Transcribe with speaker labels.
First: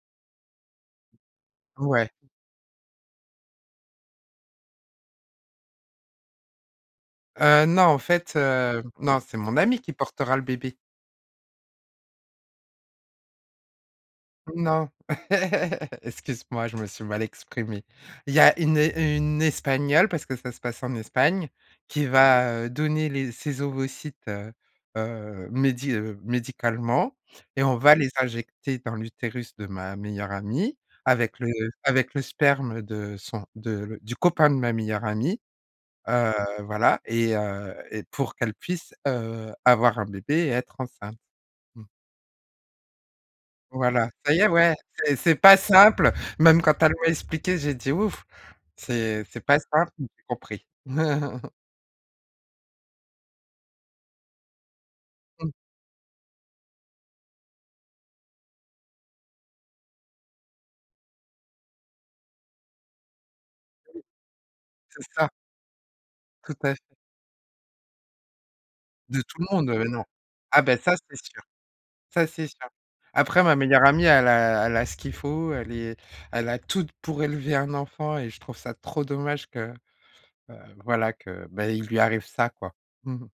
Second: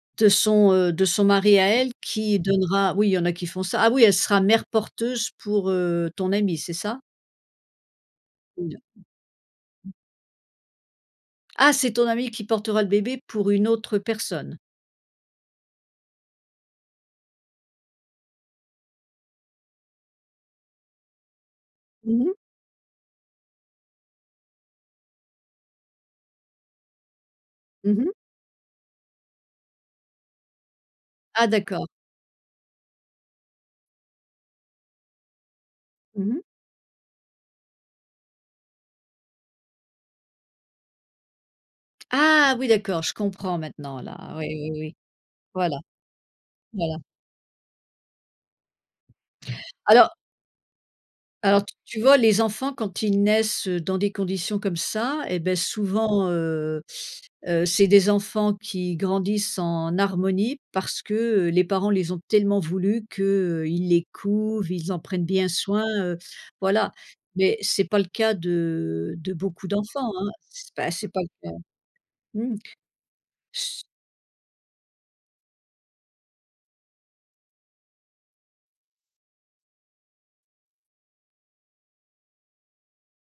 Speaker 1: De son, heu, de son mari à elle,
Speaker 2: Ouais.
Speaker 1: qui donnera oui, il y en a qui font ça. Ah oui, elle sera mère porteuse pour, heu, ton amie, c'est ça?
Speaker 2: Heu, non, en fait,
Speaker 1: Une, heu,
Speaker 2: heu, non, c'est mon amie
Speaker 1: mmh. Mmh.
Speaker 2: qui portera le bébé!
Speaker 1: Ah! C'est ton amie qui portera le bébé pour une autre personne?
Speaker 2: Non. Excuse-moi, je me suis mal exprimé. Il y a une é une espagnole, parce que ça se passe en Espagne, qui
Speaker 1: Mmh mh.
Speaker 2: va, heu, donner les ses ovocytes, heu heu, médi heu, médicalement et on va
Speaker 1: Mmh
Speaker 2: les
Speaker 1: mh.
Speaker 2: injecter dans l'utérus de ma meilleure amie avec le
Speaker 1: Ah d'accord.
Speaker 2: avec le sperme de son de le du copain de ma meilleure amie, heu,
Speaker 1: Mmh mh.
Speaker 2: voilà et heu, et pour qu'elle puisse, heu, avoir un bébé et être enceinte. Mmh.
Speaker 1: Ah oui, d'accord, je comprends maintenant
Speaker 2: Voilà, ça
Speaker 1: là,
Speaker 2: y
Speaker 1: ouais,
Speaker 2: est,
Speaker 1: oui,
Speaker 2: ouais
Speaker 1: oui.
Speaker 2: c'est c'est pas
Speaker 1: Voilà,
Speaker 2: simple! Même quand elle
Speaker 1: voilà.
Speaker 2: m'a expliqué, j'ai dit: «Ouf! C'est c'est pas simple mais
Speaker 1: Alors
Speaker 2: j'ai compris».
Speaker 1: alors t tu vois les enfants quand ils naissent, heu, dans des conditions comme ça, eh
Speaker 2: Mmh.
Speaker 1: beh, souvent, heu heu, c'est des enfants qui grandissent en harmonie parce que les parents les ont tellement voulu qu'ils les couvent, ils en
Speaker 2: c'est
Speaker 1: prennent
Speaker 2: ça.
Speaker 1: bien soin, heu,
Speaker 2: Tout à
Speaker 1: voilà.
Speaker 2: fait.
Speaker 1: Mais c'est pas le cas de
Speaker 2: De
Speaker 1: de
Speaker 2: tout le
Speaker 1: beaucoup
Speaker 2: monde, heu, non.
Speaker 1: d'enfants, hein,
Speaker 2: Ah
Speaker 1: c'est
Speaker 2: bah
Speaker 1: pas
Speaker 2: ça,
Speaker 1: c'est
Speaker 2: c'est
Speaker 1: pas
Speaker 2: sûr,
Speaker 1: le cas.
Speaker 2: ça c'est
Speaker 1: Mmh
Speaker 2: sûr.
Speaker 1: mh.
Speaker 2: Après ma meilleure amie, elle a elle a ce qu'il faut elle est elle a tout pour élever un enfant et je trouve ça trop dommage que, heu voilà, que bah, il lui arrive ça, quoi. Mmh mh.